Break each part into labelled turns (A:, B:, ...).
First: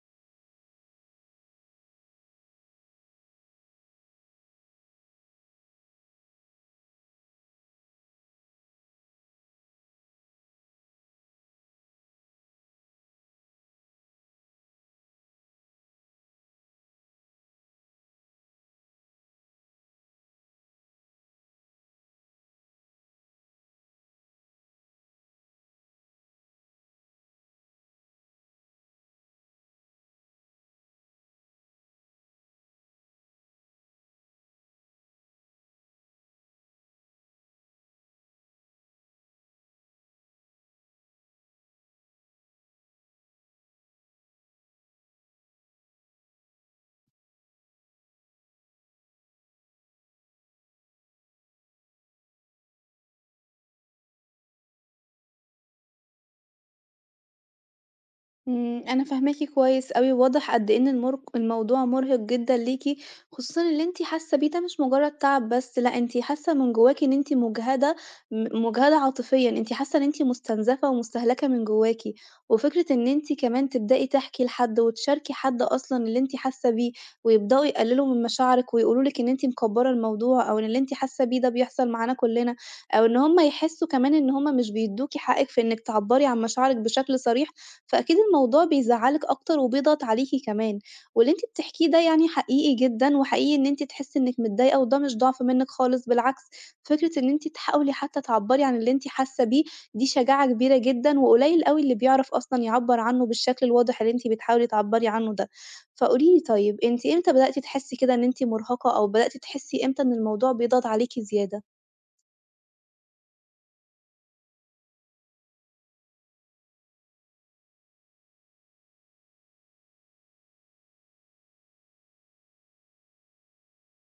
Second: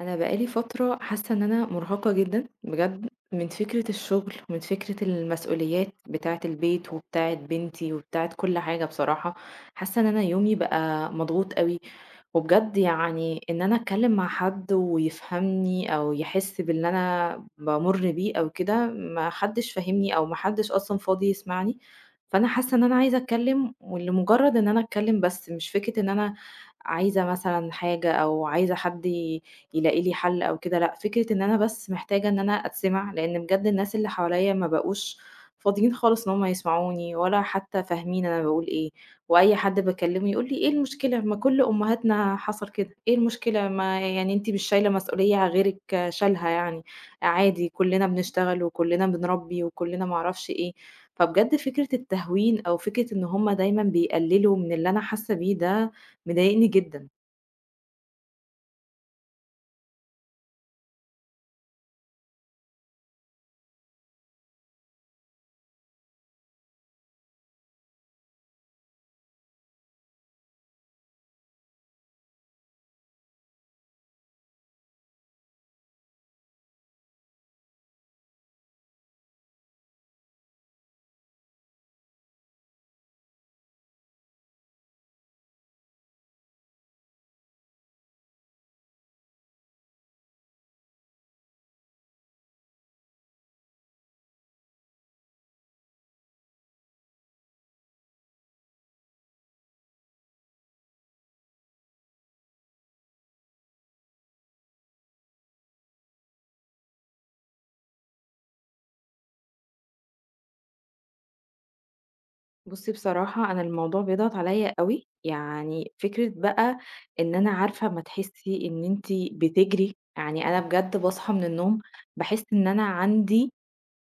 A: انا بقالي فتره حاسه ان انا مرهقه جدا بجد من فكره الشغل ومن فكره المسؤوليات بتاعه البيت وبتاعه بنتي وبتاعه كل حاجه بصراحه. حاسه ان انا يومي بقى مضغوط قوي، وبجد يعني ان انا اتكلم مع حد ويفهمني او يحس باللي انا بمر بيه او كده، ما حدش فاهمني او ما حدش اصلا فاضي يسمعني. فانا حاسه ان انا عايزه اتكلم ولمجرد ان انا اتكلم بس، مش فكره ان انا عايزه مثلا حاجه او عايزه حد يلاقي لي حل أو كده، لأ، فكرة إن أنا بس محتاجة إن أنا أتسمع، لإن بجد الناس اللي حواليّا ما بقوش فاضيين خالص إن هم يسمعوني ولا حتى فاهمين أنا باقول إيه، وأي حد باكلمه يقول لي: "إيه المشكلة؟ ما كل أمهاتنا حصل كده، إيه المشكلة؟ ما يعني أنتِ مش شايلة مسؤولية غيرِك شالها يعني، عادي كلنا بنشتغل وكلنا بنربي وكلنا ما أعرفش إيه." فبجد فكرة التهوين أو فكرة إن هم دايمًا بيقللوا من اللي أنا حاسة بيه ده مضايقني جدًا.
B: أنا فاهماكِ كويس أوي، واضح قد إيه إن المر الموضوع مرهق جدًا ليكِ، خصوصًا اللي أنتِ حاسة بيه ده مش مجرد تعب بس، لأ أنتِ حاسة من جواكِ إن أنتِ مُجهدة، مُجهدة عاطفيًا، أنتِ حاسة إن أنتِ مستنزفة ومستهلكة من جواكِ، وفكرة إن أنتِ كمان تبدئي تحكي لحد وتشاركي حد أصلًا اللي أنتِ حاسة بيه، ويبدأوا يقللوا من مشاعرِك ويقولوا لِك إن أنتِ مكبرة الموضوع، أو إن اللي أنتِ حاسة بيه ده بيحصل معانا كلنا، أو إن هُم يحسوا كمان إن هُم مش بيدوكِ حقِك في إنِك تعبري عن مشاعرِك بشكل صريح. فأكيد الموضوع بيزعّلِك أكتر وبيضغط عليكِ كمان، واللي أنتِ بتحكيه ده يعني حقيقي جدًا، وحقيقي إن أنتِ تحسّي إنِّك متضايقة وده مش ضعف منِّك خالص بالعكس، فكرة إن أنتِ تحاولي حتى تعبّري عن اللي أنتِ حاسة بيه دي شجاعة كبيرة جدًا، وقليل أوي اللي بيعرف أصلًا يعبّر عنه بالشكل الواضح اللي أنتِ بتحاولي تعبّري عنه ده. فقولي لي طيب أنتِ إمتى بدأتِ تحسّي كده إن أنتِ مرهقة، أو بدأتِ تحسّي إمتى إن الموضوع بيضغط عليكِ زيادة؟
A: بُصّي بصراحة، أنا الموضوع بيضغط عليّا أوي، يعني فكرة بقى إن أنا عارفة أمّا تحسّي إن أنتِ بتجري، يعني أنا بجد باصحى من النوم باحس إن أنا عندي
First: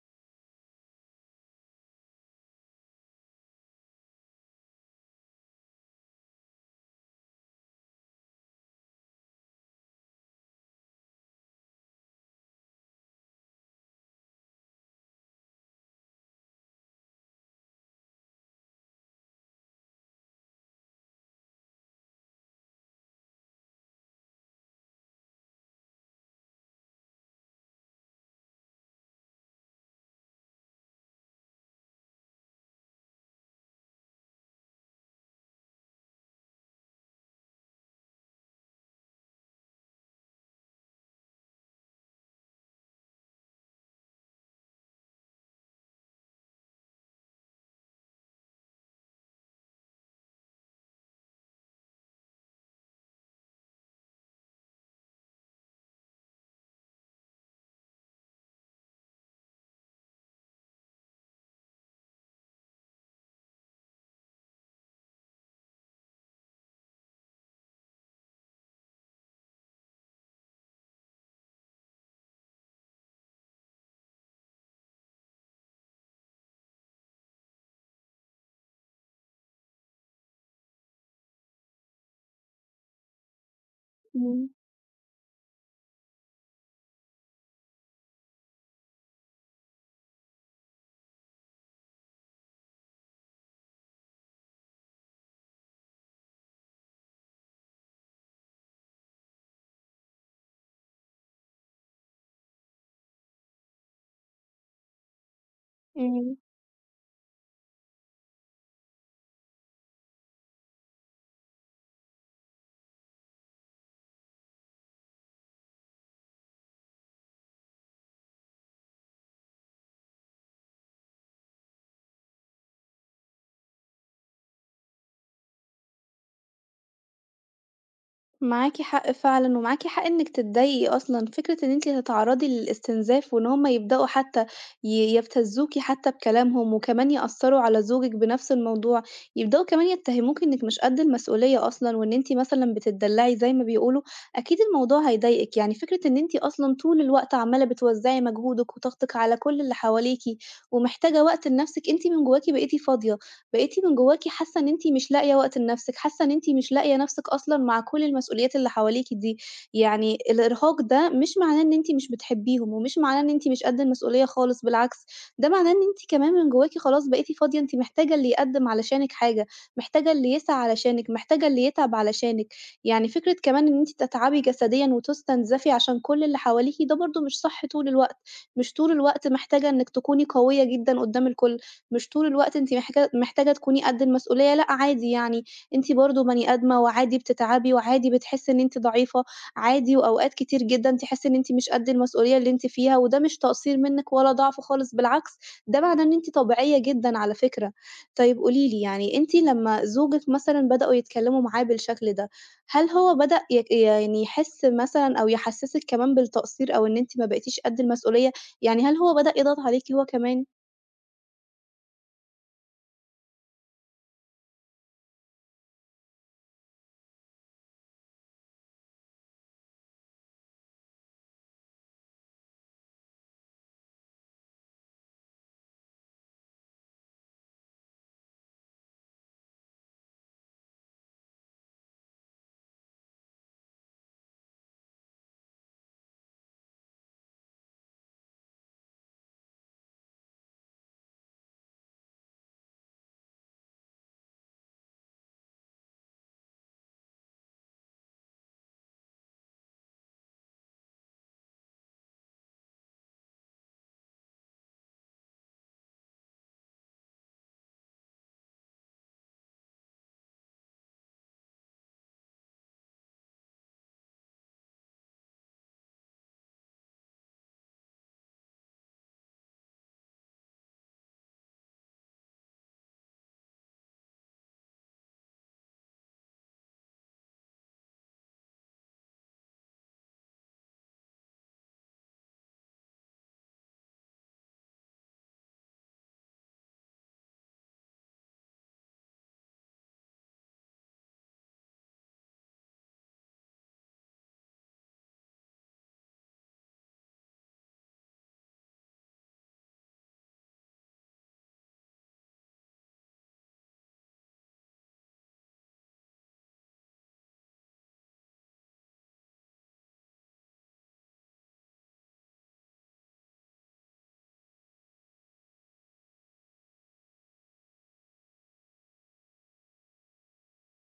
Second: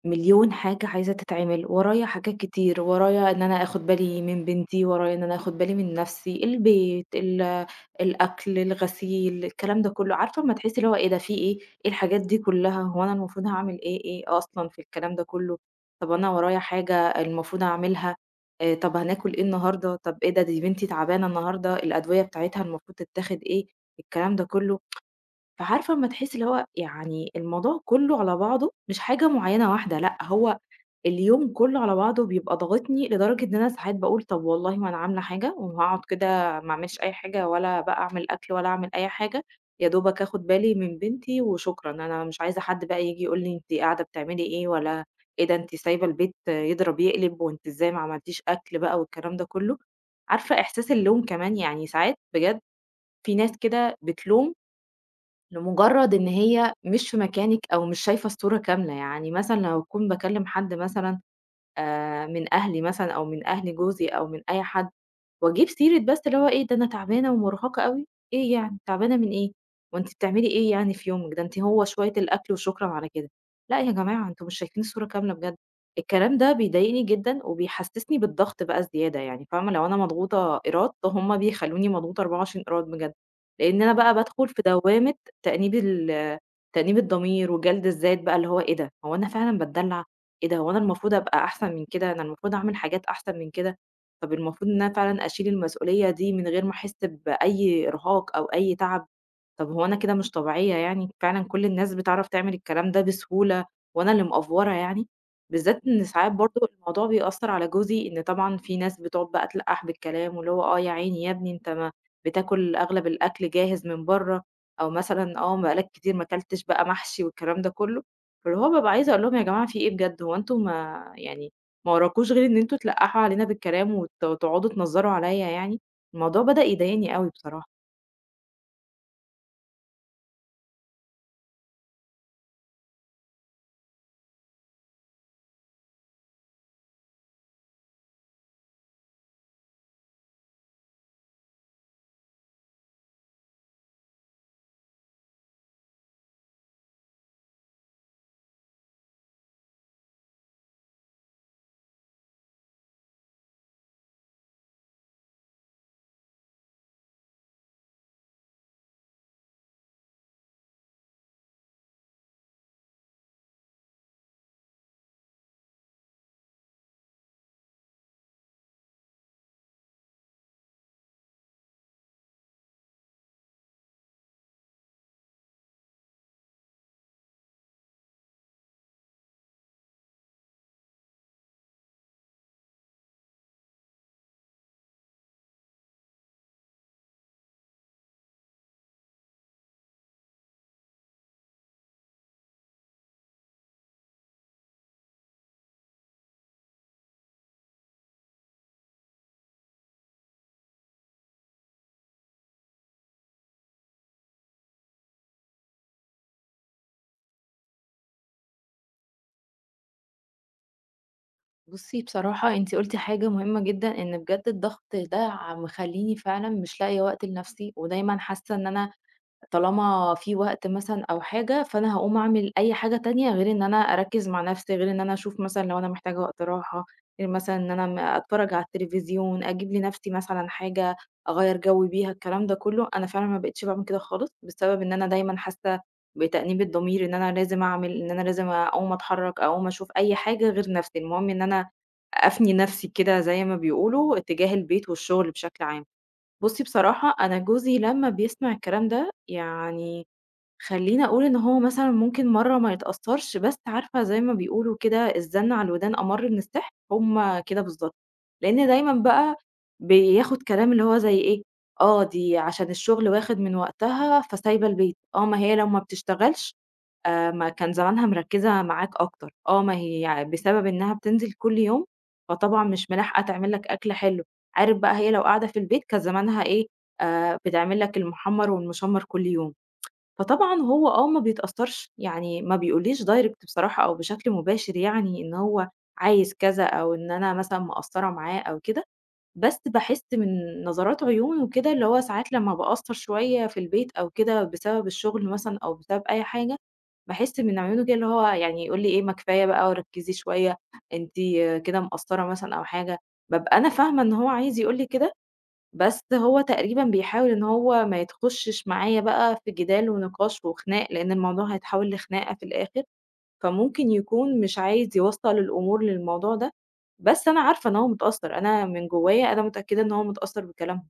A: مليون حاجة عايزة تتعمل، ورايا حاجات كتير، ورايا إن أنا آخُد بالي من بنتي، ورايا إن أنا آخُد بالي من نَفْسي، البيت، الأكل، الغسيل، الكلام ده كُلّه. عارفة أمّا تحسّي اللي هو إيه ده، في إيه، إيه الحاجات دي كُلّها، هو أنا المفروض هاعمل إيه، إيه أصلًا في الكلام ده كُلّه، طَب أنا ورايا حاجة المفروض أعملها، طَب هناكُل إيه النهارده، طَب إيه ده، دي بنتي تعبانة النهارده، الأدوية بتاعتها المفروض تتاخد إيه، الكلام ده كُلّه. فعارفة أمّا تحسّي اللي هو يعني الموضوع كُلّه على بعضه، مش حاجة معيّنة واحدة، لأ، هو اليوم كُلّه على بعضه بيبقى ضاغطني لدرجة إن أنا ساعات باقول طَب والله ما أنا عاملة حاجة وهاقعد كده ما أعملش أي حاجة، ولا بقى أعمل أكل ولا أعمل أي حاجة، يا دوبك آخُد بالي من بنتي وشكرًا. أنا مش عايزة حد بقى ييجي يقول لي أنتِ قاعدة بتعملي إيه، ولا إيه ده أنتِ سايبة البيت يضرب يقلب وأنتِ إزاي ما عملتيش أكل بقى والكلام ده كُلّه. عارفة إحساس اللوم كمان، يعني ساعات بجد في ناس كده بتلوم لمجرد إن هي مش في مكانِك أو مش شايفة الصورة كاملة، يعني مثلًا لو أكون باكلّم حد مثلًا من أهلي مثلًا أو من أهل جوزي أو من أي حد، وأجيب سيرة بس اللي هو إيه، ده أنا تعبانة ومرهقة أوي، إيه يعني تعبانة من إيه؟ وأنتِ بتعملي إيه يعني في يومِك؟ ده أنتِ هو شوية الأكل وشكرًا على كده. لأ يا جماعة، أنتم مش شايفين الصورة كاملة بجد. الكلام ده بيضايقني جدًا وبيحسسني بالضغط بقى زيادة، يعني فاهمة، لو أنا مضغوطة إيراد هم بيخلوني مضغوطة 24 إيراد بجد، لإن أنا بقى
B: إمم،
A: بادخل في دوامة تأنيب ال تأنيب الضمير وجلد الذات بقى، اللي هو إيه ده، هو أنا فعلًا باتدلع؟ إيه ده، هو أنا المفروض أبقى أحسن من كده، أنا المفروض أعمل حاجات أحسن من كده. طب المفروض إن أنا فعلًا أشيل المسؤولية دي من غير ما أحس بأي إرهاق أو أي تعب، طب هو أنا كده مش طبيعية يعني، فعلًا كل الناس بتعرف تعمل الكلام ده بسهولة وأنا اللي مأفورة يعني؟ بالذات إن ساعات
B: إمم.
A: برضه الموضوع بيأثّر على جوزي، إن طبعًا في ناس بتقعد بقى تلقّح بالكلام واللي هو آه يا عيني يا ابني، أنت ما بتاكل أغلب الأكل جاهز من برّه، أو مثلًا آه ما بقالك كتير ما كلتش بقى محشي والكلام ده كلّه، فاللي هو بابقى عايزة أقول لهم يا جماعة في إيه بجد، هو أنتم ما يعني ما وراكوش غير إن أنتم تلقّحوا علينا بالكلام وتقعدوا تنظّروا عليَّ يعني، الموضوع بدأ يضايقني أوي بصراحة.
B: معاكِ حق فعلًا، ومعاكِ حق إنِّك تتضايقي أصلًا، فكرة إن أنتِ تتعرّضي للاستنزاف وإن هُم يبدأوا حتى يبتزّوكِ حتى بكلامهم، وكمان يأثّروا على زوجِك بنفس الموضوع، يبدأوا كمان يتهموكِ إنِّك مش قد المسؤولية أصلًا، وإن أنتِ مثلًا بتتدلّعي زي ما بيقولوا، أكيد الموضوع هيضايقِك، يعني فكرة إن أنتِ أصلًا طول الوقت عمّالة بتوزّعي مجهودِك وطاقتِك على كل اللي حواليكِ، ومحتاجة وقت لنفسِك، أنتِ من جواكِ بقيتِ فاضية، بقيتِ من جواكِ حاسة إن أنتِ مش لاقية وقت لنفسِك، حاسة إن أنتِ مش لاقية نفسِك أصلًا مع كل المسؤوليات اللي حواليكِ دي، يعني الإرهاق ده مش معناه إن أنتِ مش بتحبيهم، ومش معناه إن أنتِ مش قد المسؤولية خالص، بالعكس ده معناه إن أنتِ كمان من جواكِ خلاص بقيتِ فاضية، أنتِ محتاجة اللي يقدّم علشانِك حاجة، محتاجة اللي يسعى علشانِك، محتاجة اللي يتعب علشانِك، يعني فكرة كمان إن أنتِ تتعبي جسديًا وتستنزفي عشان كل اللي حواليكِ ده برضه مش صح طول الوقت، مش طول الوقت محتاجة إنِّك تكوني قوية جدًا قدّام الكل. مش طول الوقت أنتِ محتاجة تكوني قد المسؤولية، لأ عادي يعني، أنتِ برضه بني آدمة وعادي بتتعبي وعادي بتحسّي إن أنتِ ضعيفة، عادي وأوقات كتير جدًا تحسّي إن أنتِ مش قد المسؤولية اللي أنتِ فيها، وده مش تقصير منِّك ولا ضعف خالص بالعكس، ده معناه إن أنتِ طبيعية جدًا على فكرة. طيب قولي لي يعني أنتِ لمّا زوجِك مثلًا بدأوا يتكلّموا معاه بالشكل ده، هل هو بدأ يعني يحس مثلًا أو يحسّسِك كمان بالتقصير أو إن أنتِ ما بقيتيش قد المسؤولية؟ يعني هل هو بدأ يضغط عليكِ هو كمان؟
A: بُصّي بصراحة، أنتِ قُلتِ حاجة مهمة جدًا، إن بجد الضغط ده مخلّيني فعلًا مش لاقية وقت لنفسي، ودايمًا حاسة إن أنا طالما في وقت مثلًا أو حاجة، فأنا هاقوم أعمل أي حاجة تانية غير إن أنا أركّز مع نفسي، غير إن أنا أشوف مثلًا لو أنا محتاجة وقت راحة، غير مثلًا إن أنا أتفرّج على التلفزيون، أجيب لنفسي مثلًا حاجة أغيّر جو بيها، الكلام ده كلّه أنا فعلًا ما بقيتش باعمل كده خالص، بسبب إن أنا دايمًا حاسة بتأنيب الضمير إن أنا لازم أعمل، إن أنا لازم أقوم أتحرّك، أقوم أشوف أي حاجة غير نفسي، المهم إن أنا أفني نفسي كده زي ما بيقولوا، اتجاه البيت والشغل بشكل عام. بُصّي بصراحة، أنا جوزي لمّا بيسمع الكلام ده، يعني خلّيني أقول إن هو مثلًا ممكن مرّة ما يتأثّرش، بس عارفة زي ما بيقولوا كده الزن على الودان أمَرّ من السحر، هم كده بالضبط، لإن دايمًا بقى بياخد كلام اللي هو زي إيه، آه، دي عشان الشغل واخد من وقتها فسايبة البيت، آه، ما هي لو ما بتشتغلش ما كان زمانها مركّزة معاك أكتر، آه ما هي يعني بسبب إنها بتنزل كل يوم، فطبعًا مش ملاحقة تعمل لك أكل حلو، عارف بقى هي لو قاعدة في البيت كان زمانها إيه، بتعمل لك المحمّر والمشمّر كل يوم، فطبعًا هو آه ما بيتأثّرش، يعني ما بيقوليش direct بصراحة، أو بشكل مباشر يعني إن هو عايز كذا أو إن أنا مثلًا مقصّرة معاه أو كده، بس باحس من نظرات عيونه وكده، اللي هو ساعات لمّا باقصّر شوية في البيت أو كده بسبب الشغل مثلًا أو بسبب أي حاجة، باحس من عيونه كده اللي هو يعني يقول لي إيه: "ما كفاية بقى وركّزي شوية، أنتِ كده مقصّرة مثلًا أو حاجة." بابقى أنا فاهمة إن هو عايز يقول لي كده، بس هو تقريبًا بيحاول إن هو ما يتخشّش معايا بقى في جدال ونقاش وخناق، لإن الموضوع هيتحول لخناقة في الآخر، فممكن يكون مش عايز يوصّل الأمور للموضوع ده، بس أنا عارفة إن هو متأثّر، أنا من جوّايا أنا متأكدة إن هو متأثّر بكلامهم.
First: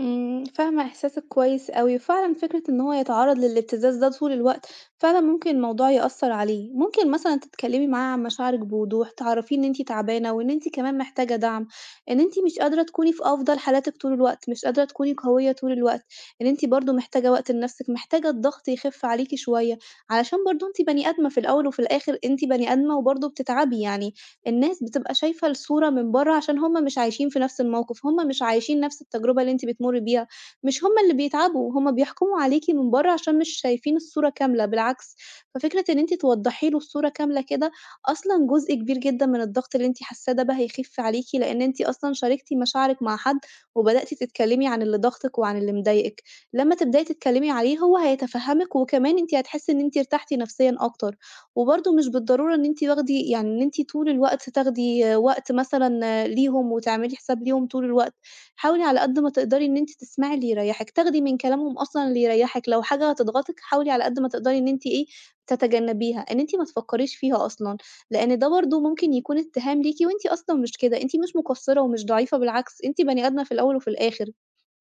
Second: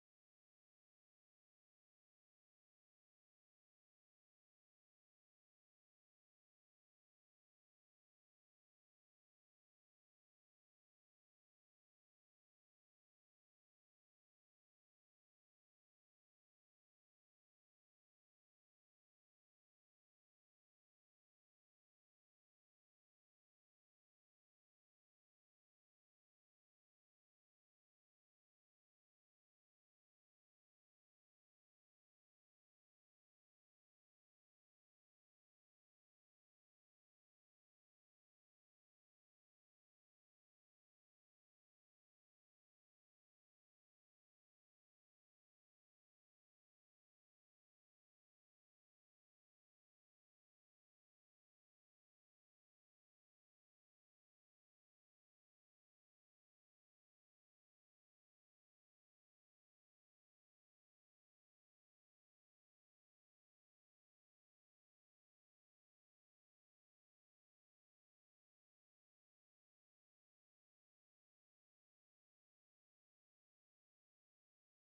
B: فاهمة إحساسِك كويس أوي، وفعلًا فكرة إن هو يتعرّض للابتزاز ده طول الوقت، فعلًا ممكن الموضوع يأثّر عليه، ممكن مثلًا تتكلّمي معاه عن مشاعرِك بوضوح، تعرّفيه إن أنتِ تعبانة وإن أنتِ كمان محتاجة دعم، إن أنتِ مش قادرة تكوني في أفضل حالاتِك طول الوقت، مش قادرة تكوني قوية طول الوقت، إن أنتِ برضه محتاجة وقت لنَفْسِك، محتاجة الضغط يخِف عليكِ شوية، علشان برضه أنتِ بني آدمة في الأول وفي الآخِر أنتِ بني آدمة وبرضه بتتعبي يعني، الناس بتبقى شايفة الصورة من برّه عشان هُم مش عايشين في نفس الموقف، هُم مش عايشين نفس التجربة اللي أنتِ بتمُرّي بيها، مش هُم اللي بيتعبوا، هُم بيحكموا عليكِ من برّه عشان مش شايفين الصورة كاملة، بالعكس. ففكرة إن أنتِ توضّحي له الصورة كاملة كده، أصلًا جزء كبير جدًا من الضغط اللي أنتِ حاسّاه ده بقى هيخِف عليكِ، لإن أنتِ أصلًا شاركتِ مشاعرِك مع حد، وبدأتِ تتكلمي عن اللي ضاغطِك وعن اللي مضايقِك، لمّا تبدئي تتكلمي عليه هو هيتفهّمِك، وكمان أنتِ هتحسّي إن أنتِ ارتحتِ نفسيًا أكتر. وبرضه مش بالضرورة إن أنتِ واخدي يعني إن أنتِ طول الوقت تاخدي وقت مثلًا ليهم وتعملي حساب ليهم طول الوقت، حاولي على قد ما تقدري إن أنتِ تسمعي اللي يريّحِك، تاخدي من كلامهم أصلًا اللي يريّحِك، لو حاجة هتضغطِك حاولي على قد ما تقدري إن أنتِ إيه، تتجنبيها، إن أنتِ ما تفكّريش فيها أصلًا، لإن ده برضه ممكن يكون اتهام ليكِ وأنتِ أصلًا مش كده، أنتِ مش مقصّرة ومش ضعيفة بالعكس، أنتِ بني آدمة في الأول وفي الآخر،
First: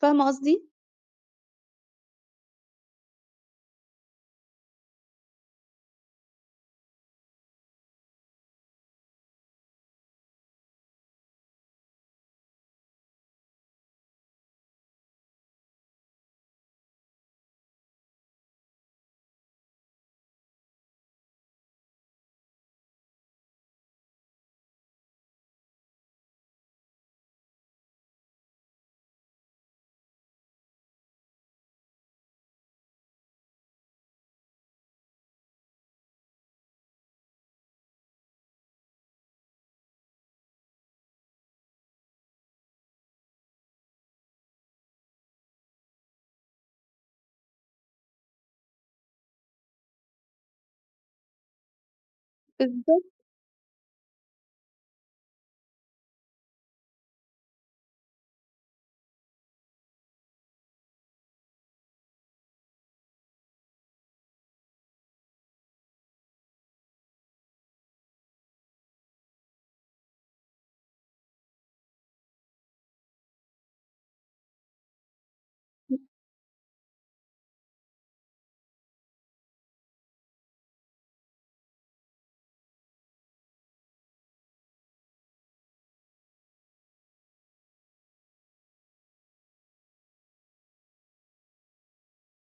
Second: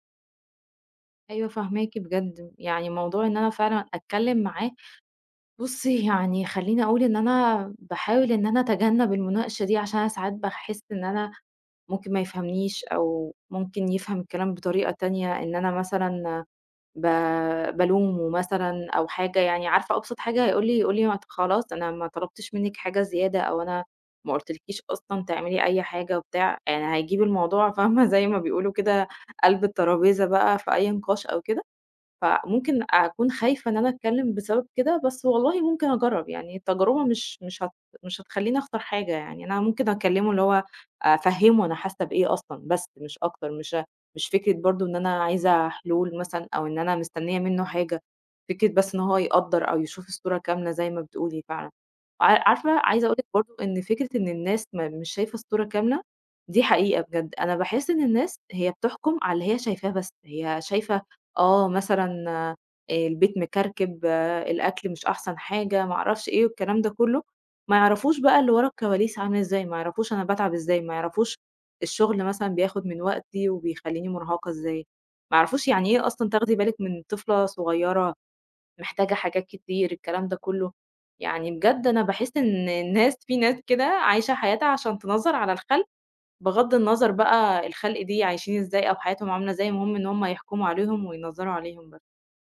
B: فاهمة قصدي؟
A: أيوه فاهماكِ بجد، يعني موضوع إن أنا فعلًا أتكلّم معاه، بُصّي، يعني خلّيني أقول إن أنا باحاول إن أنا أتجنّب المناقشة دي، عشان أنا ساعات باحس إن أنا ممكن ما يفهمنيش أو ممكن يفهم الكلام بطريقة تانية، إن أنا مثلًا ب بالومه مثلًا أو حاجة، يعني عارفة أبسط حاجة هيقول لي، يقول لي: "ما ت خلاص أنا ما طلبتش منِّك حاجة زيادة، أو أنا ما قُلتلكيش أصلًا تعملي أي حاجة." وبتاع، يعني هيجيب الموضوع فاهمة زي ما بيقولوا كده قلب الترابيزة بقى في أي نقاش أو كده. فممكن أكون خايفة إن أنا أتكلم بسبب كده، بس والله ممكن أجرّب، يعني التجربة مش هتخلّيني أخسر حاجة يعني. أنا ممكن أكلّمه اللي هو أفهّمه أنا حاسة بإيه أصلًا بس مش أكتر، مش فكرة برضه إن أنا عايزة حلول مثلًا أو إن أنا مستنية منّه حاجة، فكرة بس إن هو يقدّر أو يشوف الصورة كاملة زي ما بتقولي فعلًا. عارفة
B: بالضبط.
A: عايزة أقول لِك برضه إن فكرة إن الناس ما مش شايفة الصورة كاملة، دي حقيقة بجد. أنا باحس إن الناس هي بتحكم على اللي هي شايفاه بس، هي شايفة آه، مثلًا آه، البيت مكركب، آه، الأكل مش أحسن حاجة، ما أعرفش إيه والكلام ده كلّه، ما يعرفوش بقى اللي ورا الكواليس عامل إزاي، ما يعرفوش أنا باتعب إزاي، ما يعرفوش الشغل مثلًا بياخد من وقتي وبيخلّيني مرهقة إزاي، ما يعرفوش يعني إيه أصلًا تاخدي بالِك من طفلة صغيّرة محتاجة حاجات كتير، الكلام ده كلّه. يعني بجد أنا باحس إن الناس، في ناس كده عايشة حياتها عشان تنظّر على الخلق، بغض النظر بقى الخلق دي عايشين إزاي أو حياتهم عاملة إزاي، المهم إن هم يحكموا عليهم وينظّروا عليهم بس.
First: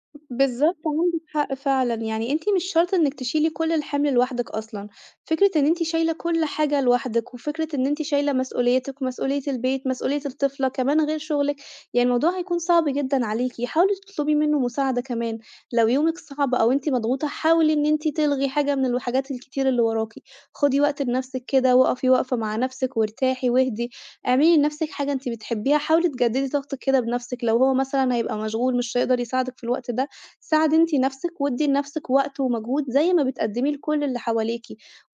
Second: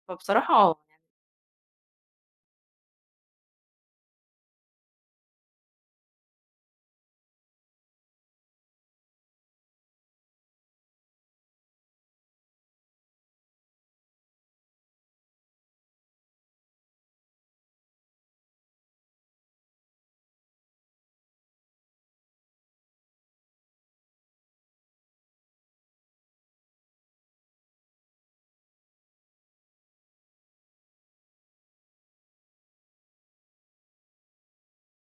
A: فبصراحة آه،
B: بالضبط، عندِك حق فعلًا، يعني أنتِ مش شرط إنِّك تشيلي كل الحِمل لوحدِك أصلًا، فكرة إن أنتِ شايلة كل حاجة لوحدِك، وفكرة إن أنتِ شايلة مسؤوليتِك ومسؤولية البيت، مسؤولية الطفلة، كمان غير شغلِك، يعني الموضوع هيكون صعب جدًا عليكِ، حاولي تطلبي منه مساعدة كمان، لو يومِك صعب أو أنتِ مضغوطة حاولي إن أنتِ تلغي حاجة من الحاجات الكتير اللي وراكِ، خدي وقت لنفسِك كده، وقفي وقفة مع نفسِك وارتاحي واهدي، اعملي لنفسِك حاجة أنتِ بتحبيها، حاولي تجددي طاقتِك كده بنفسِك، لو هو مثلًا هيبقى مشغول مش هيقدر يساعدِك في الوقت ده ساعدي أنتِ نَفْسِك وادّي لنَفْسِك وقت ومجهود زي ما بتقدّميه لكل اللي حواليكِ،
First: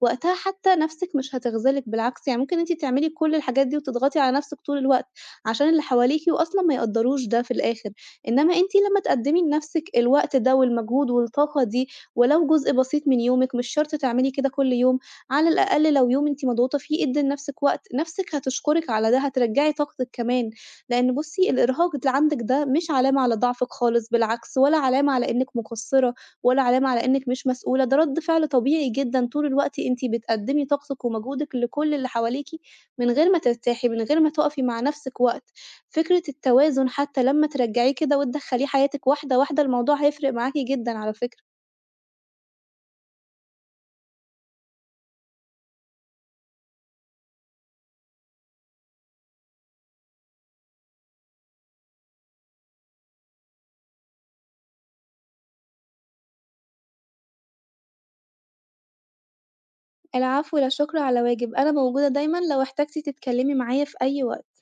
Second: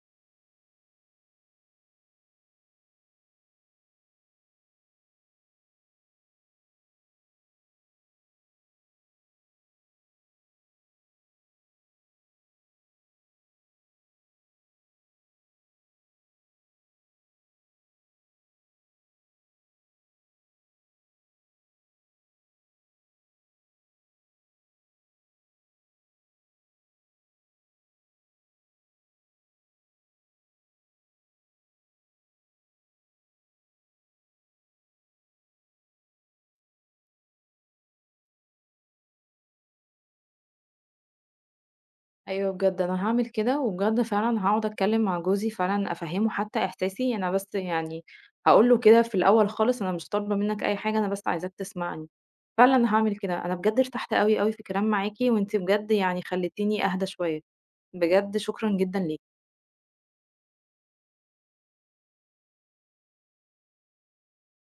B: وقتها حتى نَفْسِك مش هتخذلِك بالعكس، يعني ممكن أنتِ تعملي كل الحاجات دي وتضغطي على نَفْسِك طول الوقت عشان اللي حواليكِ وأصلًا ما يقدّروش ده في الآخر، إنّما أنتِ لمّا تقدّمي لنَفْسِك الوقت ده والمجهود والطاقة دي ولو جزء بسيط من يومِك، مش شرط تعملي كده كل يوم، على الأقل لو يوم أنتِ مضغوطة فيه ادّي لنَفْسِك وقت، نَفْسِك هتشكرِك على ده، هترجّعي طاقتِك كمان. لإن بُصّي، الإرهاق اللي عندِك ده مش علامة على ضعفِك خالص، بالعكس ولا علامة على إنِّك مقصّرة ولا علامة على إنِّك مش مسؤولة، ده رَد فعل طبيعي جدًا، طول الوقت أنتِ بتقدّمي طاقتِك ومجهودِك لكل اللي حواليكِ من غير ما ترتاحي، من غير ما تُقفي مع نَفْسِك وقت. فكرة التوازن حتى لمّا ترجّعيه كده وتدخّليه حياتِك واحدة، واحدة، الموضوع هيفرق معاكِ جدًا على فكرة.
A: أيوه بجد أنا هاعمل كده، وبجد فعلًا هاقعد أتكلّم مع جوزي فعلًا أفهّمه حتى إحساسي، أنا بس يعني هاقول له كده في الأول خالص أنا مش طالبة منّك أي حاجة، أنا بس عايزاك تسمعني. فعلًا هاعمل كده، أنا بجد ارتحت أوي، أوي في الكلام معاكِ، وأنتِ بجد يعني خلّيتيني أهدى شوية، بجد شكرًا جدًا ليكِ.
B: العفو، لا شُكر على واجب، أنا موجودة دايمًا لو احتجتِ تتكلّمي معايا في أي وقت.